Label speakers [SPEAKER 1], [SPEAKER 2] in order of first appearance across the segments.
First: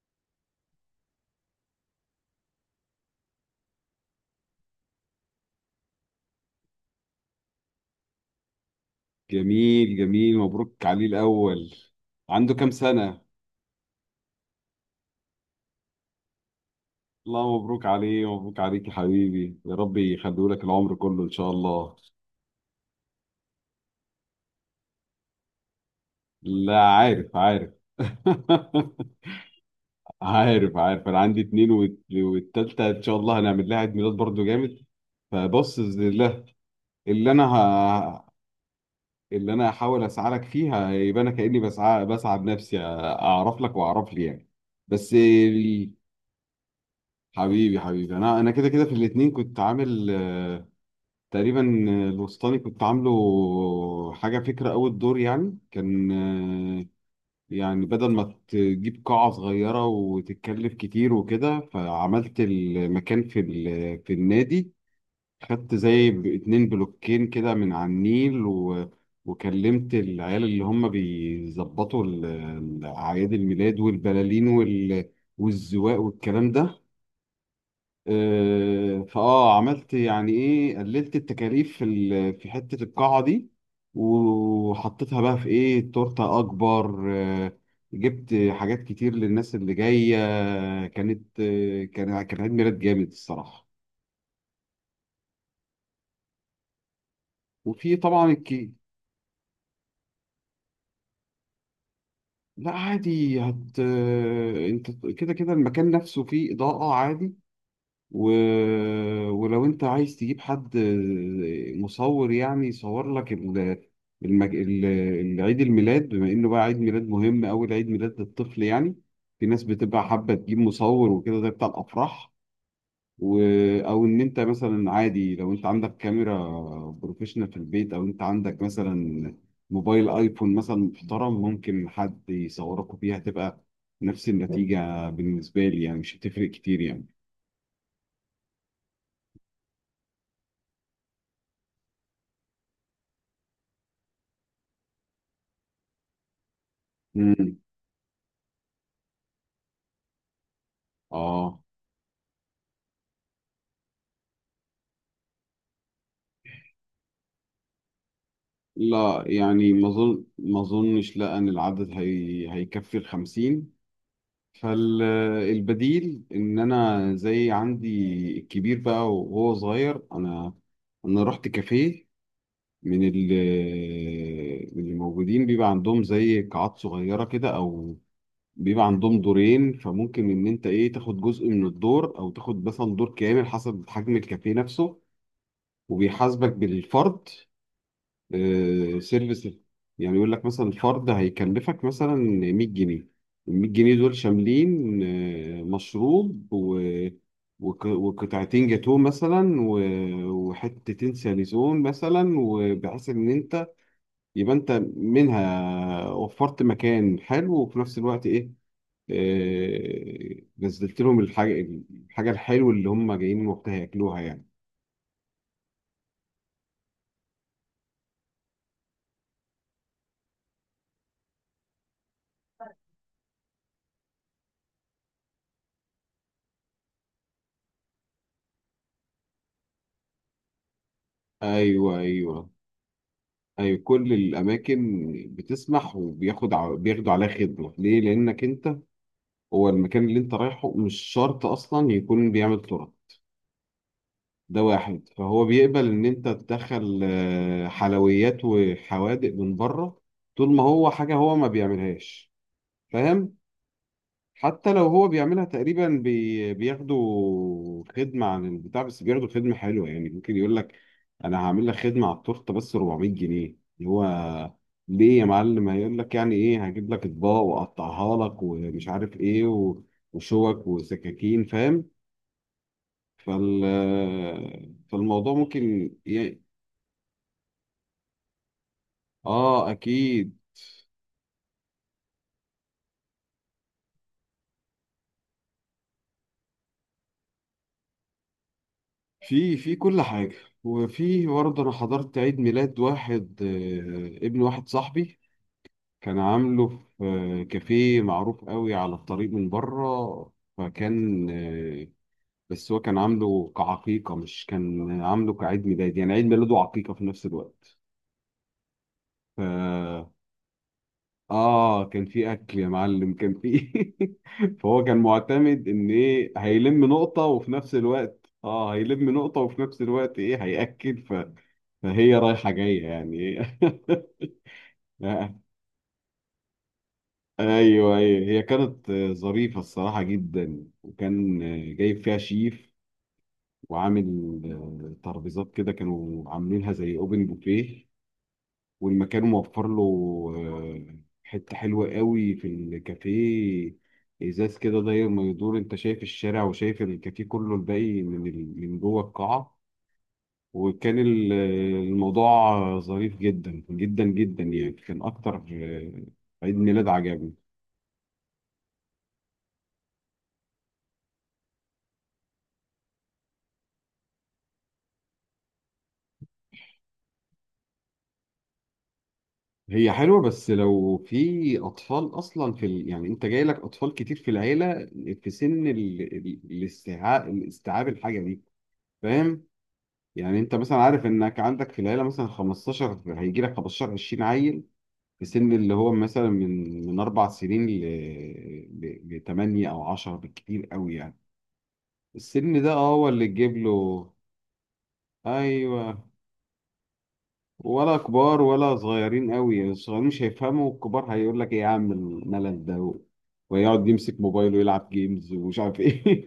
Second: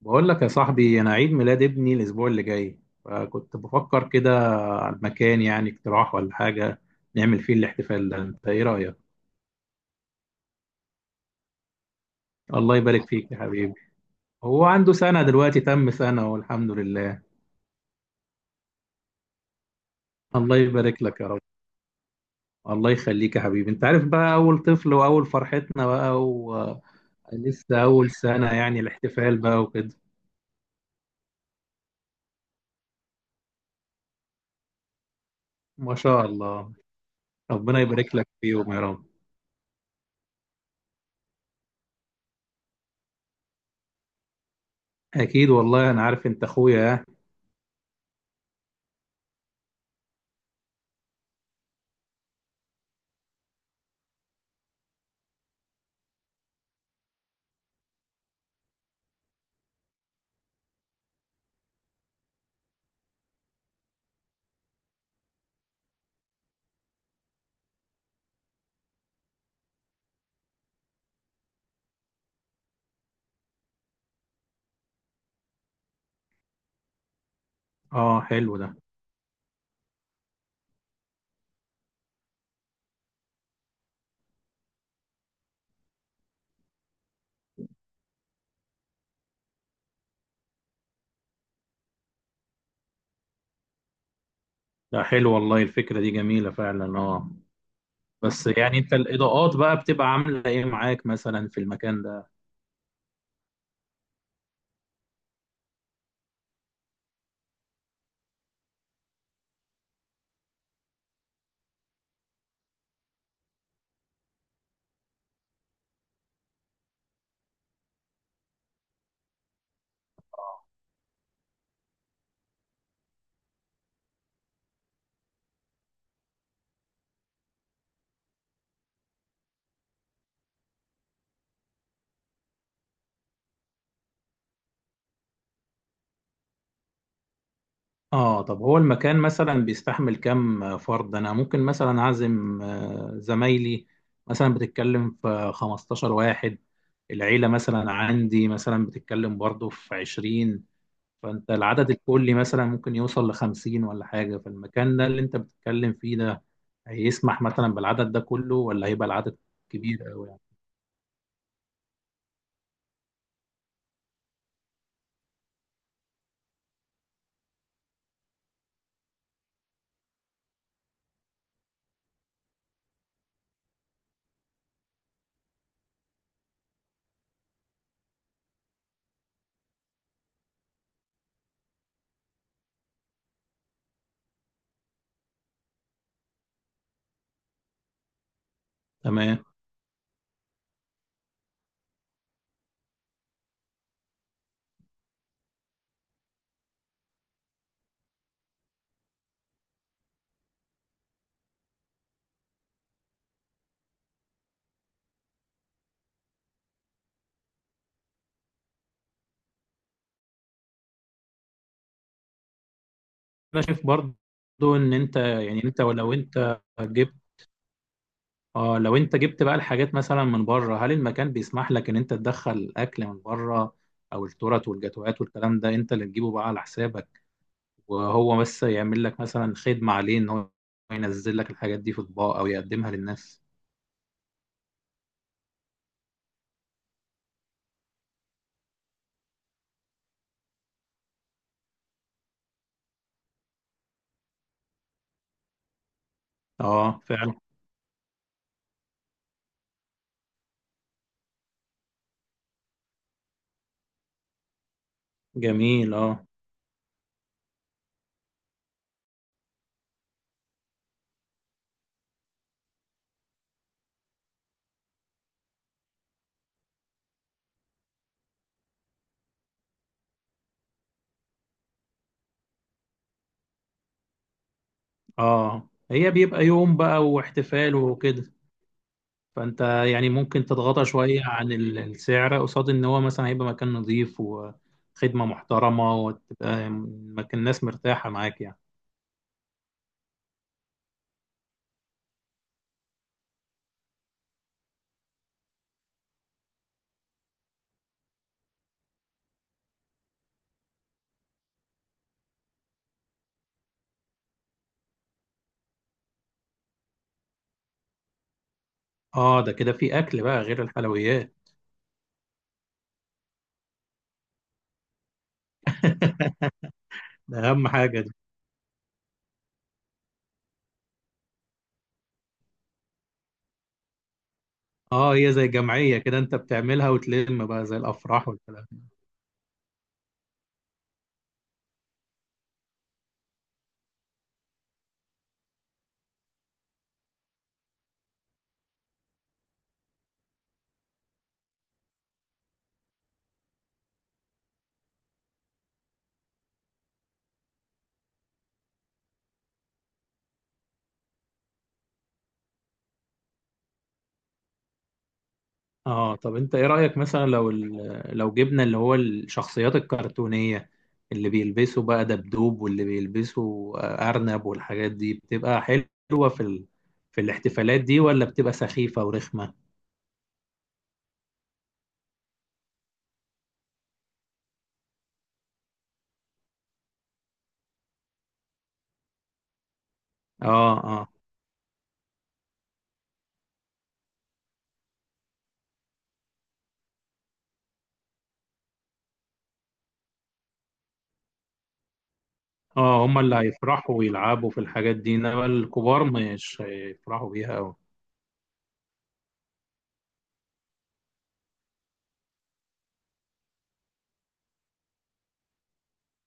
[SPEAKER 1] بقول لك يا صاحبي، انا عيد ميلاد ابني الاسبوع اللي جاي، فكنت بفكر كده على المكان، يعني اقتراح ولا حاجه نعمل فيه الاحتفال ده. انت ايه رايك؟
[SPEAKER 2] جميل جميل مبروك عليه الأول. عنده كام
[SPEAKER 1] الله يبارك
[SPEAKER 2] سنة؟
[SPEAKER 1] فيك يا حبيبي. هو عنده سنه دلوقتي، تم سنه والحمد لله.
[SPEAKER 2] الله مبروك عليه، مبروك عليك يا حبيبي، يا رب يخليه
[SPEAKER 1] الله
[SPEAKER 2] لك العمر
[SPEAKER 1] يبارك لك
[SPEAKER 2] كله
[SPEAKER 1] يا
[SPEAKER 2] إن
[SPEAKER 1] رب.
[SPEAKER 2] شاء الله.
[SPEAKER 1] الله يخليك يا حبيبي. انت عارف بقى اول طفل واول فرحتنا بقى،
[SPEAKER 2] لا عارف.
[SPEAKER 1] ولسه اول سنه يعني الاحتفال بقى وكده.
[SPEAKER 2] عارف. أنا عندي اتنين والتالتة إن شاء الله هنعمل لها عيد ميلاد برضه جامد. فبص
[SPEAKER 1] ما
[SPEAKER 2] بإذن
[SPEAKER 1] شاء
[SPEAKER 2] الله.
[SPEAKER 1] الله،
[SPEAKER 2] اللي أنا
[SPEAKER 1] ربنا يبارك لك
[SPEAKER 2] ه...
[SPEAKER 1] فيهم يا رب.
[SPEAKER 2] اللي أنا هحاول أسعى لك فيها، يبقى أنا كأني بسعى بنفسي أعرف لك وأعرف لي يعني. بس.
[SPEAKER 1] اكيد والله انا عارف، انت اخويا.
[SPEAKER 2] حبيبي حبيبي، انا كده في الاتنين كنت عامل تقريبا. الوسطاني كنت عامله حاجه فكره، اول دور يعني كان، يعني بدل ما تجيب قاعه صغيره وتتكلف كتير وكده، فعملت المكان في النادي. خدت زي 2 بلوكين كده من على النيل، و وكلمت العيال اللي هم بيظبطوا اعياد الميلاد والبلالين والزواق والكلام ده.
[SPEAKER 1] اه حلو ده.
[SPEAKER 2] آه، فاه عملت يعني ايه، قللت التكاليف في حته القاعه دي، وحطيتها بقى في ايه، تورته اكبر. جبت حاجات كتير للناس اللي جايه. كانت كان عيد ميلاد جامد الصراحه.
[SPEAKER 1] لا حلو والله، الفكرة دي جميلة فعلا، اه.
[SPEAKER 2] وفي طبعا
[SPEAKER 1] بس
[SPEAKER 2] الكيك.
[SPEAKER 1] يعني انت الإضاءات بقى بتبقى عاملة ايه معاك مثلا في المكان ده؟
[SPEAKER 2] لا عادي هت آه، انت كده المكان نفسه فيه اضاءه عادي. و... ولو انت عايز تجيب حد مصور يعني يصور لك المج... ال- العيد الميلاد، بما انه بقى عيد ميلاد مهم، اول عيد ميلاد للطفل يعني، في ناس بتبقى حابة تجيب مصور وكده، ده بتاع الافراح. و... او ان انت مثلا عادي لو انت عندك كاميرا بروفيشنال في البيت، او انت عندك مثلا موبايل ايفون مثلا محترم، ممكن حد يصوركوا بيها، تبقى نفس النتيجة بالنسبة لي يعني، مش هتفرق كتير يعني.
[SPEAKER 1] اه، طب هو المكان مثلا بيستحمل كام فرد؟ انا ممكن مثلا اعزم زمايلي، مثلا بتتكلم في 15 واحد، العيلة
[SPEAKER 2] مم.
[SPEAKER 1] مثلا عندي مثلا بتتكلم برضو في 20، فانت
[SPEAKER 2] اه.
[SPEAKER 1] العدد الكلي مثلا ممكن يوصل ل 50 ولا حاجة. فالمكان ده اللي انت بتتكلم فيه ده هيسمح مثلا بالعدد ده كله، ولا هيبقى
[SPEAKER 2] لا
[SPEAKER 1] العدد
[SPEAKER 2] يعني
[SPEAKER 1] كبير قوي يعني؟
[SPEAKER 2] ما اظنش لا، ان العدد هيكفي الخمسين. فالبديل ان انا زي عندي الكبير بقى وهو صغير، انا رحت كافيه. من ال من الموجودين بيبقى عندهم زي قاعات صغيره كده، او بيبقى عندهم دورين، فممكن ان انت ايه، تاخد جزء من الدور او تاخد مثلا دور كامل حسب حجم الكافيه نفسه. وبيحاسبك بالفرد
[SPEAKER 1] تمام.
[SPEAKER 2] سيرفيس. يعني يقول لك مثلا الفرد هيكلفك مثلا 100 جنيه. ال 100 جنيه دول شاملين مشروب، و... وقطعتين جاتوه مثلا، و... وحتتين ساليزون مثلا، وبحيث ان انت يبقى انت منها وفرت مكان حلو، وفي نفس الوقت ايه، نزلت لهم الحاجة، الحاجة الحلوة اللي هم جايين
[SPEAKER 1] انا
[SPEAKER 2] وقتها
[SPEAKER 1] شايف برضو
[SPEAKER 2] ياكلوها يعني.
[SPEAKER 1] ان انت يعني، انت ولو انت جبت، اه لو انت جبت بقى الحاجات مثلا من بره، هل المكان بيسمح لك ان انت تدخل اكل من بره؟ او التورت والجاتوهات والكلام ده انت اللي تجيبه بقى على حسابك، وهو بس يعمل لك مثلا خدمة عليه ان هو ينزل لك الحاجات دي
[SPEAKER 2] ايوه
[SPEAKER 1] في اطباق او
[SPEAKER 2] ايوه.
[SPEAKER 1] يقدمها للناس.
[SPEAKER 2] أي كل الأماكن بتسمح، بياخدوا عليها خدمة. ليه؟ لأنك أنت، هو المكان اللي أنت رايحه مش شرط أصلا يكون بيعمل تراب. ده واحد. فهو بيقبل إن أنت
[SPEAKER 1] اه
[SPEAKER 2] تدخل
[SPEAKER 1] فعلا.
[SPEAKER 2] حلويات وحوادق من بره. طول ما هو حاجة هو ما بيعملهاش. فاهم؟ حتى لو هو بيعملها تقريبا
[SPEAKER 1] جميل اه.
[SPEAKER 2] بياخدوا خدمة عن البتاع، بس بياخدوا خدمة حلوة يعني. ممكن يقول لك أنا هعمل لك خدمة على التورتة بس 400 جنيه، اللي هو ليه يا معلم؟ هيقول لك يعني إيه، هجيب لك أطباق وأقطعها لك، ومش عارف إيه، و... وشوك وسكاكين فاهم. فال... فالموضوع
[SPEAKER 1] اه
[SPEAKER 2] ممكن
[SPEAKER 1] هي بيبقى يوم بقى واحتفال وكده، فانت
[SPEAKER 2] آه
[SPEAKER 1] يعني
[SPEAKER 2] أكيد.
[SPEAKER 1] ممكن تتغاضى شويه عن السعر قصاد ان هو مثلا هيبقى مكان نظيف وخدمه محترمه، وتبقى مكان الناس مرتاحه معاك يعني.
[SPEAKER 2] في كل حاجة. وفي برضه أنا حضرت عيد ميلاد واحد، ابن واحد صاحبي. كان عامله في كافيه معروف قوي على الطريق من بره. فكان بس هو كان عامله كعقيقة، مش كان عامله كعيد ميلاد يعني، عيد ميلاده وعقيقة في نفس الوقت.
[SPEAKER 1] اه ده كده في
[SPEAKER 2] ف
[SPEAKER 1] اكل بقى غير الحلويات.
[SPEAKER 2] آه كان في أكل يا معلم، كان في فهو كان معتمد إن إيه، هيلم نقطة
[SPEAKER 1] ده
[SPEAKER 2] وفي
[SPEAKER 1] اهم
[SPEAKER 2] نفس
[SPEAKER 1] حاجه دي.
[SPEAKER 2] الوقت هيلم نقطة وفي نفس الوقت إيه هيأكل فهي رايحة جاية يعني.
[SPEAKER 1] اه هي
[SPEAKER 2] إيه.
[SPEAKER 1] زي جمعيه كده انت بتعملها وتلم بقى زي
[SPEAKER 2] ايوه ايوه.
[SPEAKER 1] الافراح
[SPEAKER 2] هي
[SPEAKER 1] والكلام.
[SPEAKER 2] كانت ظريفه الصراحه جدا. وكان جايب فيها شيف، وعامل ترابيزات كده، كانوا عاملينها زي اوبن بوفيه. والمكان موفر له آه، حته حلوه قوي في الكافيه. ازاز كده داير ما يدور، انت شايف الشارع، وشايف الكافيه كله الباقي من جوه القاعه. وكان الموضوع ظريف جدا جدا جدا يعني. كان اكتر
[SPEAKER 1] اه طب انت
[SPEAKER 2] عيد
[SPEAKER 1] ايه
[SPEAKER 2] ميلاد
[SPEAKER 1] رأيك مثلا
[SPEAKER 2] عجبني.
[SPEAKER 1] لو لو جبنا اللي هو الشخصيات الكرتونية، اللي بيلبسوا بقى دبدوب واللي بيلبسوا أرنب والحاجات دي، بتبقى حلوة في في الاحتفالات دي، ولا بتبقى سخيفة ورخمة؟
[SPEAKER 2] هي حلوة بس لو في أطفال أصلا يعني أنت جاي لك أطفال كتير في العيلة، في سن الاستيعاب، الحاجة دي. فاهم؟ يعني أنت
[SPEAKER 1] اه،
[SPEAKER 2] مثلا
[SPEAKER 1] اه.
[SPEAKER 2] عارف إنك عندك في العيلة مثلا 15، هيجي لك 15 20 عيل في سن اللي هو مثلا من 4 سنين ل 8 أو 10 بالكتير قوي يعني. السن ده أه
[SPEAKER 1] اه
[SPEAKER 2] هو
[SPEAKER 1] هما
[SPEAKER 2] اللي
[SPEAKER 1] اللي
[SPEAKER 2] تجيب له.
[SPEAKER 1] هيفرحوا ويلعبوا في الحاجات دي، انما الكبار
[SPEAKER 2] أيوه.
[SPEAKER 1] مش هيفرحوا بيها أوي.
[SPEAKER 2] ولا كبار ولا صغيرين قوي يعني. الصغيرين مش هيفهموا، والكبار هيقول لك ايه يا عم، الملل ده، و- ويقعد يمسك موبايله ويلعب جيمز ومش عارف ايه.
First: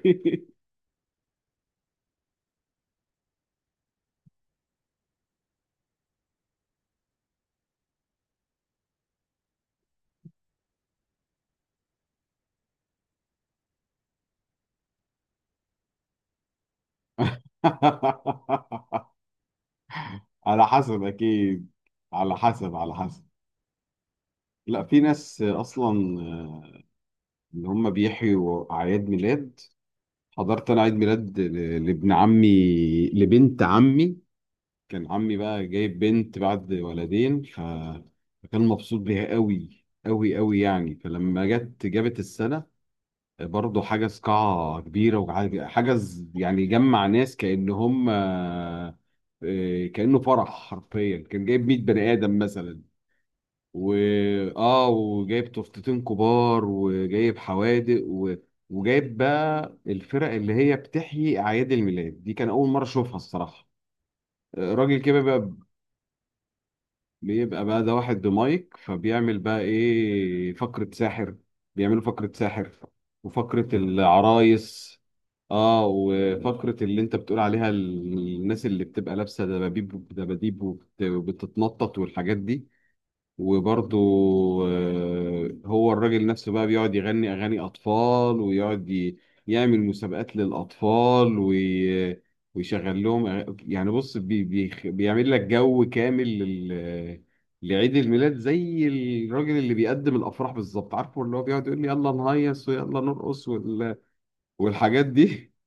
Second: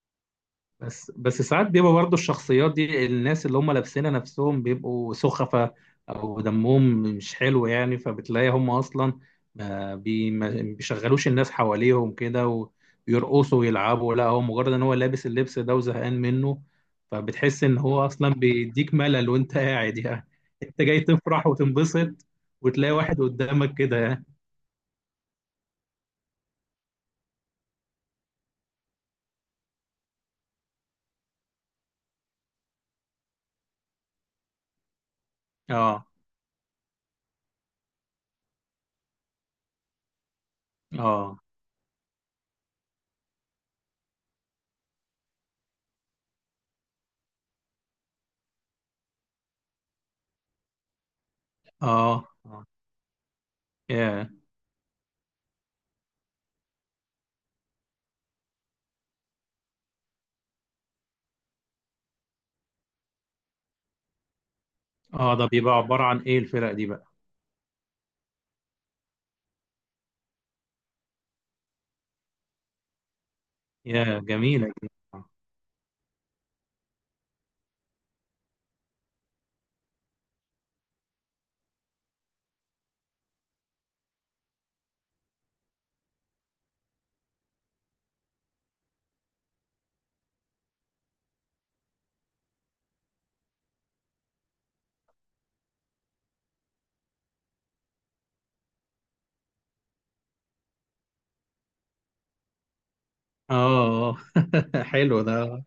[SPEAKER 1] بس بس ساعات بيبقى برضه الشخصيات دي، الناس اللي هم لابسينها نفسهم بيبقوا سخفة او دمهم مش حلو يعني، فبتلاقي هم اصلا ما بيشغلوش الناس حواليهم كده ويرقصوا ويلعبوا، لا هو مجرد ان هو لابس اللبس ده وزهقان منه، فبتحس ان هو اصلا بيديك ملل وانت قاعد يعني.
[SPEAKER 2] على
[SPEAKER 1] انت جاي
[SPEAKER 2] حسب
[SPEAKER 1] تفرح
[SPEAKER 2] اكيد،
[SPEAKER 1] وتنبسط،
[SPEAKER 2] على حسب
[SPEAKER 1] وتلاقي
[SPEAKER 2] على
[SPEAKER 1] واحد
[SPEAKER 2] حسب.
[SPEAKER 1] قدامك كده يعني.
[SPEAKER 2] لا في ناس اصلا اللي هم بيحيوا اعياد ميلاد. حضرت انا عيد ميلاد لابن عمي، لبنت عمي. كان عمي بقى جايب
[SPEAKER 1] اه،
[SPEAKER 2] بنت بعد ولدين فكان مبسوط بيها قوي قوي قوي يعني.
[SPEAKER 1] اه.
[SPEAKER 2] فلما جت جابت السنة، برضه حجز قاعة كبيرة، وحجز يعني جمع ناس كأن هم كأنه فرح حرفيا. كان جايب 100
[SPEAKER 1] اه،
[SPEAKER 2] بني آدم
[SPEAKER 1] اه.
[SPEAKER 2] مثلا. و
[SPEAKER 1] ياه.
[SPEAKER 2] اه وجايب تورتتين كبار وجايب حوادق، و... وجايب بقى الفرق اللي هي بتحيي أعياد الميلاد دي. كان أول مرة أشوفها الصراحة. راجل كده
[SPEAKER 1] اه ده
[SPEAKER 2] بقى،
[SPEAKER 1] بيبقى عبارة عن ايه الفرق دي بقى؟
[SPEAKER 2] بيبقى بقى ده واحد بمايك، فبيعمل بقى ايه فقرة ساحر. بيعملوا فقرة ساحر وفقرة
[SPEAKER 1] يا جميلة،
[SPEAKER 2] العرايس.
[SPEAKER 1] اه.
[SPEAKER 2] اه وفقرة اللي انت بتقول عليها الناس اللي بتبقى لابسة دباديب دباديب، وبتتنطط والحاجات دي. وبرضه هو الراجل نفسه بقى بيقعد يغني أغاني أطفال، ويقعد يعمل مسابقات للأطفال، ويشغل لهم يعني بص بي بيعمل لك جو كامل لعيد الميلاد، زي الراجل اللي بيقدم الأفراح بالظبط. عارفه اللي هو بيقعد يقول لي يلا نهيص ويلا نرقص
[SPEAKER 1] آه.
[SPEAKER 2] والحاجات
[SPEAKER 1] حلو
[SPEAKER 2] دي.
[SPEAKER 1] ده.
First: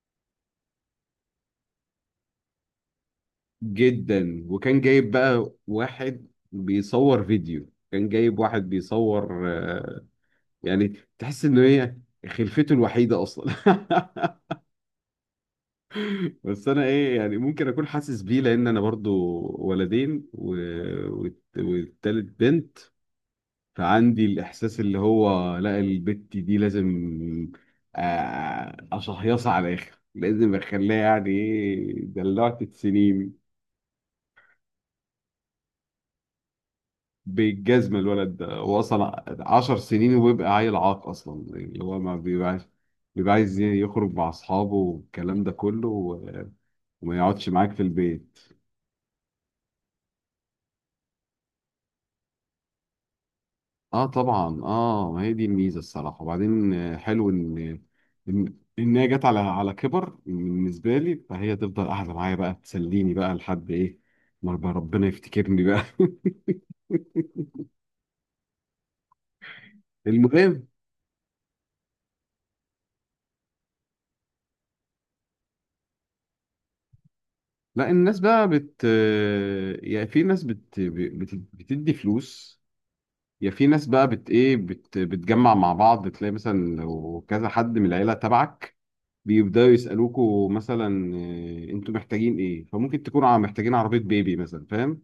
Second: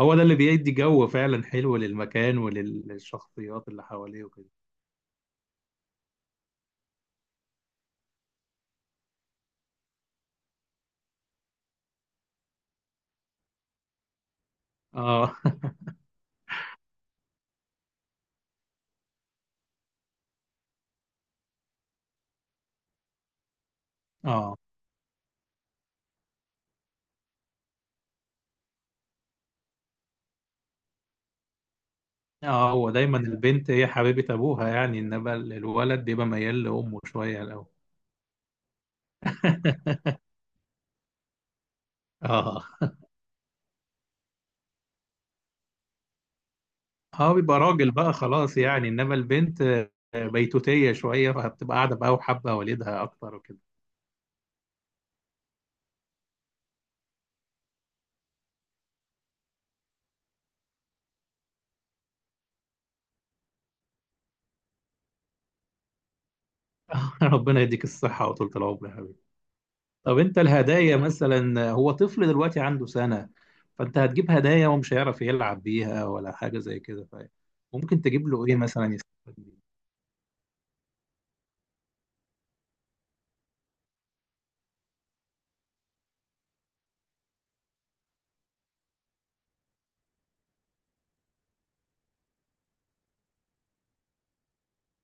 [SPEAKER 1] هو ده اللي بيدي جو فعلا حلو للمكان وللشخصيات اللي حواليه
[SPEAKER 2] جدا.
[SPEAKER 1] وكده.
[SPEAKER 2] وكان جايب بقى واحد بيصور فيديو، كان جايب واحد بيصور يعني تحس ان هي خلفته الوحيده اصلا.
[SPEAKER 1] اه.
[SPEAKER 2] بس انا ايه يعني، ممكن اكون حاسس بيه لان انا برضو ولدين و... والتالت بنت. فعندي
[SPEAKER 1] اه،
[SPEAKER 2] الاحساس اللي هو لا، البت دي لازم اشهيصها على الاخر، لازم اخليها يعني ايه دلعت
[SPEAKER 1] اه. هو دايما
[SPEAKER 2] سنين.
[SPEAKER 1] البنت هي حبيبة ابوها يعني، انما الولد بيبقى ميال لامه شوية الاول.
[SPEAKER 2] بالجزمة، الولد ده هو أصلا 10 سنين وبيبقى عيل عاق أصلا يعني، اللي هو ما بيبقاش،
[SPEAKER 1] اه.
[SPEAKER 2] بيبقى عايز يخرج مع أصحابه والكلام ده كله، و- وما
[SPEAKER 1] اه
[SPEAKER 2] يقعدش
[SPEAKER 1] بيبقى
[SPEAKER 2] معاك في
[SPEAKER 1] راجل بقى
[SPEAKER 2] البيت.
[SPEAKER 1] خلاص يعني، انما البنت بيتوتية شوية، فبتبقى قاعدة بقى وحابة والدها اكتر وكده.
[SPEAKER 2] اه طبعا، اه ما هي دي الميزه الصراحه. وبعدين حلو ان ان هي جت على على كبر بالنسبه لي، فهي تفضل قاعده معايا بقى تسليني بقى لحد ايه ما رب- ربنا يفتكرني بقى.
[SPEAKER 1] ربنا يديك الصحة وطولة العمر يا حبيبي. طب انت
[SPEAKER 2] المهم.
[SPEAKER 1] الهدايا مثلا، هو طفل دلوقتي عنده سنة، فانت هتجيب هدايا ومش هيعرف يلعب بيها ولا حاجة زي كده،
[SPEAKER 2] لا
[SPEAKER 1] فممكن
[SPEAKER 2] الناس
[SPEAKER 1] تجيب له
[SPEAKER 2] بقى
[SPEAKER 1] ايه
[SPEAKER 2] بت
[SPEAKER 1] مثلا يستفاد بيه؟
[SPEAKER 2] آه، يعني في ناس بتدي فلوس، يا في ناس بقى بت ايه بت بتجمع مع بعض. تلاقي مثلا لو كذا حد من العيله تبعك، بيبداوا يسالوكوا مثلا إيه، انتوا محتاجين ايه. فممكن تكونوا محتاجين عربيه بيبي مثلا، فاهم.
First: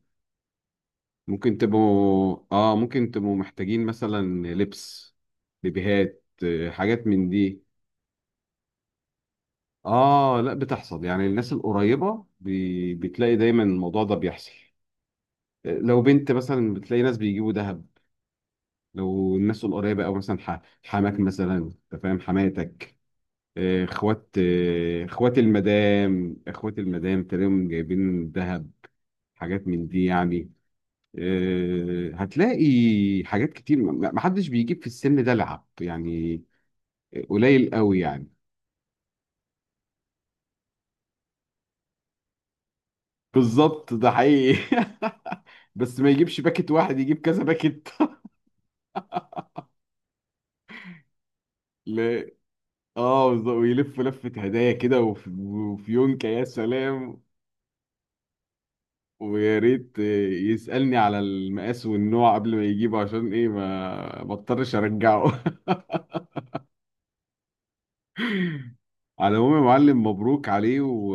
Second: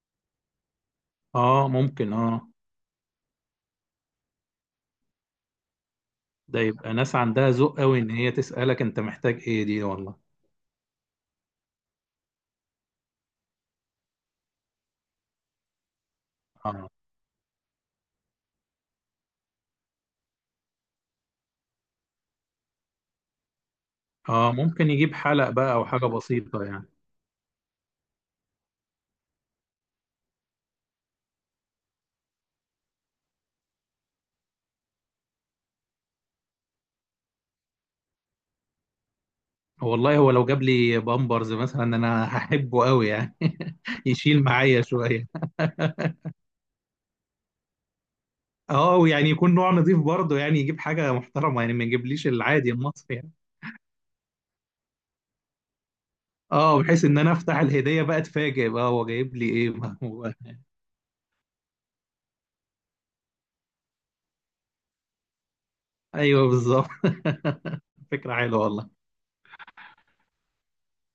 [SPEAKER 2] ممكن
[SPEAKER 1] اه ممكن،
[SPEAKER 2] تبقوا
[SPEAKER 1] اه.
[SPEAKER 2] اه، ممكن تبقوا محتاجين مثلا لبس، بيبيهات
[SPEAKER 1] ده
[SPEAKER 2] إيه،
[SPEAKER 1] يبقى
[SPEAKER 2] حاجات
[SPEAKER 1] ناس
[SPEAKER 2] من
[SPEAKER 1] عندها
[SPEAKER 2] دي.
[SPEAKER 1] ذوق قوي ان هي تسألك انت محتاج ايه دي، والله.
[SPEAKER 2] اه لا بتحصل يعني، الناس القريبه بتلاقي دايما الموضوع ده بيحصل. إيه، لو بنت مثلا
[SPEAKER 1] اه.
[SPEAKER 2] بتلاقي ناس بيجيبوا ذهب، لو الناس القريبه، او مثلا حماك مثلا، انت فاهم، حماتك اخوات
[SPEAKER 1] اه ممكن
[SPEAKER 2] آه،
[SPEAKER 1] يجيب
[SPEAKER 2] اخوات
[SPEAKER 1] حلق بقى او حاجة
[SPEAKER 2] المدام.
[SPEAKER 1] بسيطة
[SPEAKER 2] اخوات
[SPEAKER 1] يعني.
[SPEAKER 2] المدام تلاقيهم جايبين ذهب، حاجات من دي يعني. هتلاقي حاجات كتير، ما حدش بيجيب في السن ده لعب يعني، قليل قوي يعني.
[SPEAKER 1] والله هو لو جاب لي بامبرز مثلا انا هحبه قوي يعني،
[SPEAKER 2] بالظبط ده
[SPEAKER 1] يشيل
[SPEAKER 2] حقيقي.
[SPEAKER 1] معايا شوية.
[SPEAKER 2] بس ما يجيبش باكت واحد، يجيب كذا باكت.
[SPEAKER 1] اه، ويعني يكون نوع نظيف برضه، يعني يجيب حاجة محترمة يعني، ما يجيبليش
[SPEAKER 2] لا
[SPEAKER 1] العادي المصري
[SPEAKER 2] اه
[SPEAKER 1] يعني.
[SPEAKER 2] بالظبط، ويلف لفة هدايا كده، وفي يونكا يا
[SPEAKER 1] اه، بحيث ان
[SPEAKER 2] سلام.
[SPEAKER 1] انا افتح الهديه بقى اتفاجئ بقى هو جايب لي
[SPEAKER 2] ويا
[SPEAKER 1] ايه، ما
[SPEAKER 2] ريت
[SPEAKER 1] هو.
[SPEAKER 2] يسألني على المقاس والنوع قبل ما يجيبه عشان ايه، ما بضطرش ارجعه.
[SPEAKER 1] ايوه بالظبط. فكره حلوه والله.
[SPEAKER 2] على العموم يا معلم، مبروك عليه. و...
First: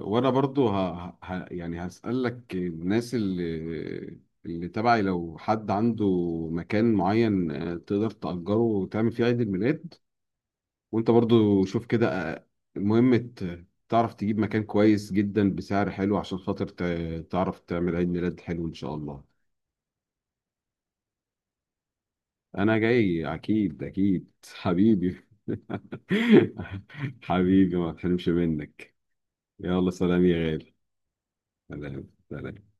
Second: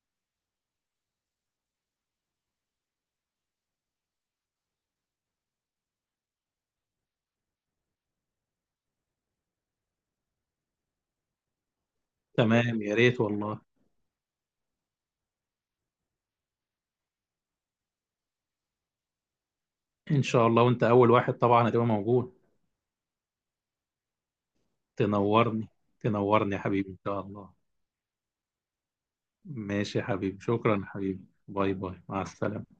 [SPEAKER 2] وانا برضو يعني هسألك، الناس اللي تبعي لو حد عنده مكان معين تقدر تأجره وتعمل فيه عيد الميلاد، وانت برضو شوف كده
[SPEAKER 1] تمام يا
[SPEAKER 2] المهم
[SPEAKER 1] ريت والله.
[SPEAKER 2] تعرف تجيب مكان كويس جدا بسعر حلو، عشان خاطر تعرف تعمل عيد ميلاد حلو ان شاء الله.
[SPEAKER 1] ان شاء الله، وانت اول واحد طبعا هتبقى موجود.
[SPEAKER 2] انا جاي اكيد اكيد حبيبي.
[SPEAKER 1] تنورني، تنورني يا حبيبي ان شاء الله.
[SPEAKER 2] حبيبي ما تحرمش منك. يلا
[SPEAKER 1] ماشي يا
[SPEAKER 2] سلام
[SPEAKER 1] حبيبي،
[SPEAKER 2] يا غالي.
[SPEAKER 1] شكرا يا حبيبي، باي باي،
[SPEAKER 2] سلام
[SPEAKER 1] مع
[SPEAKER 2] سلام.
[SPEAKER 1] السلامه.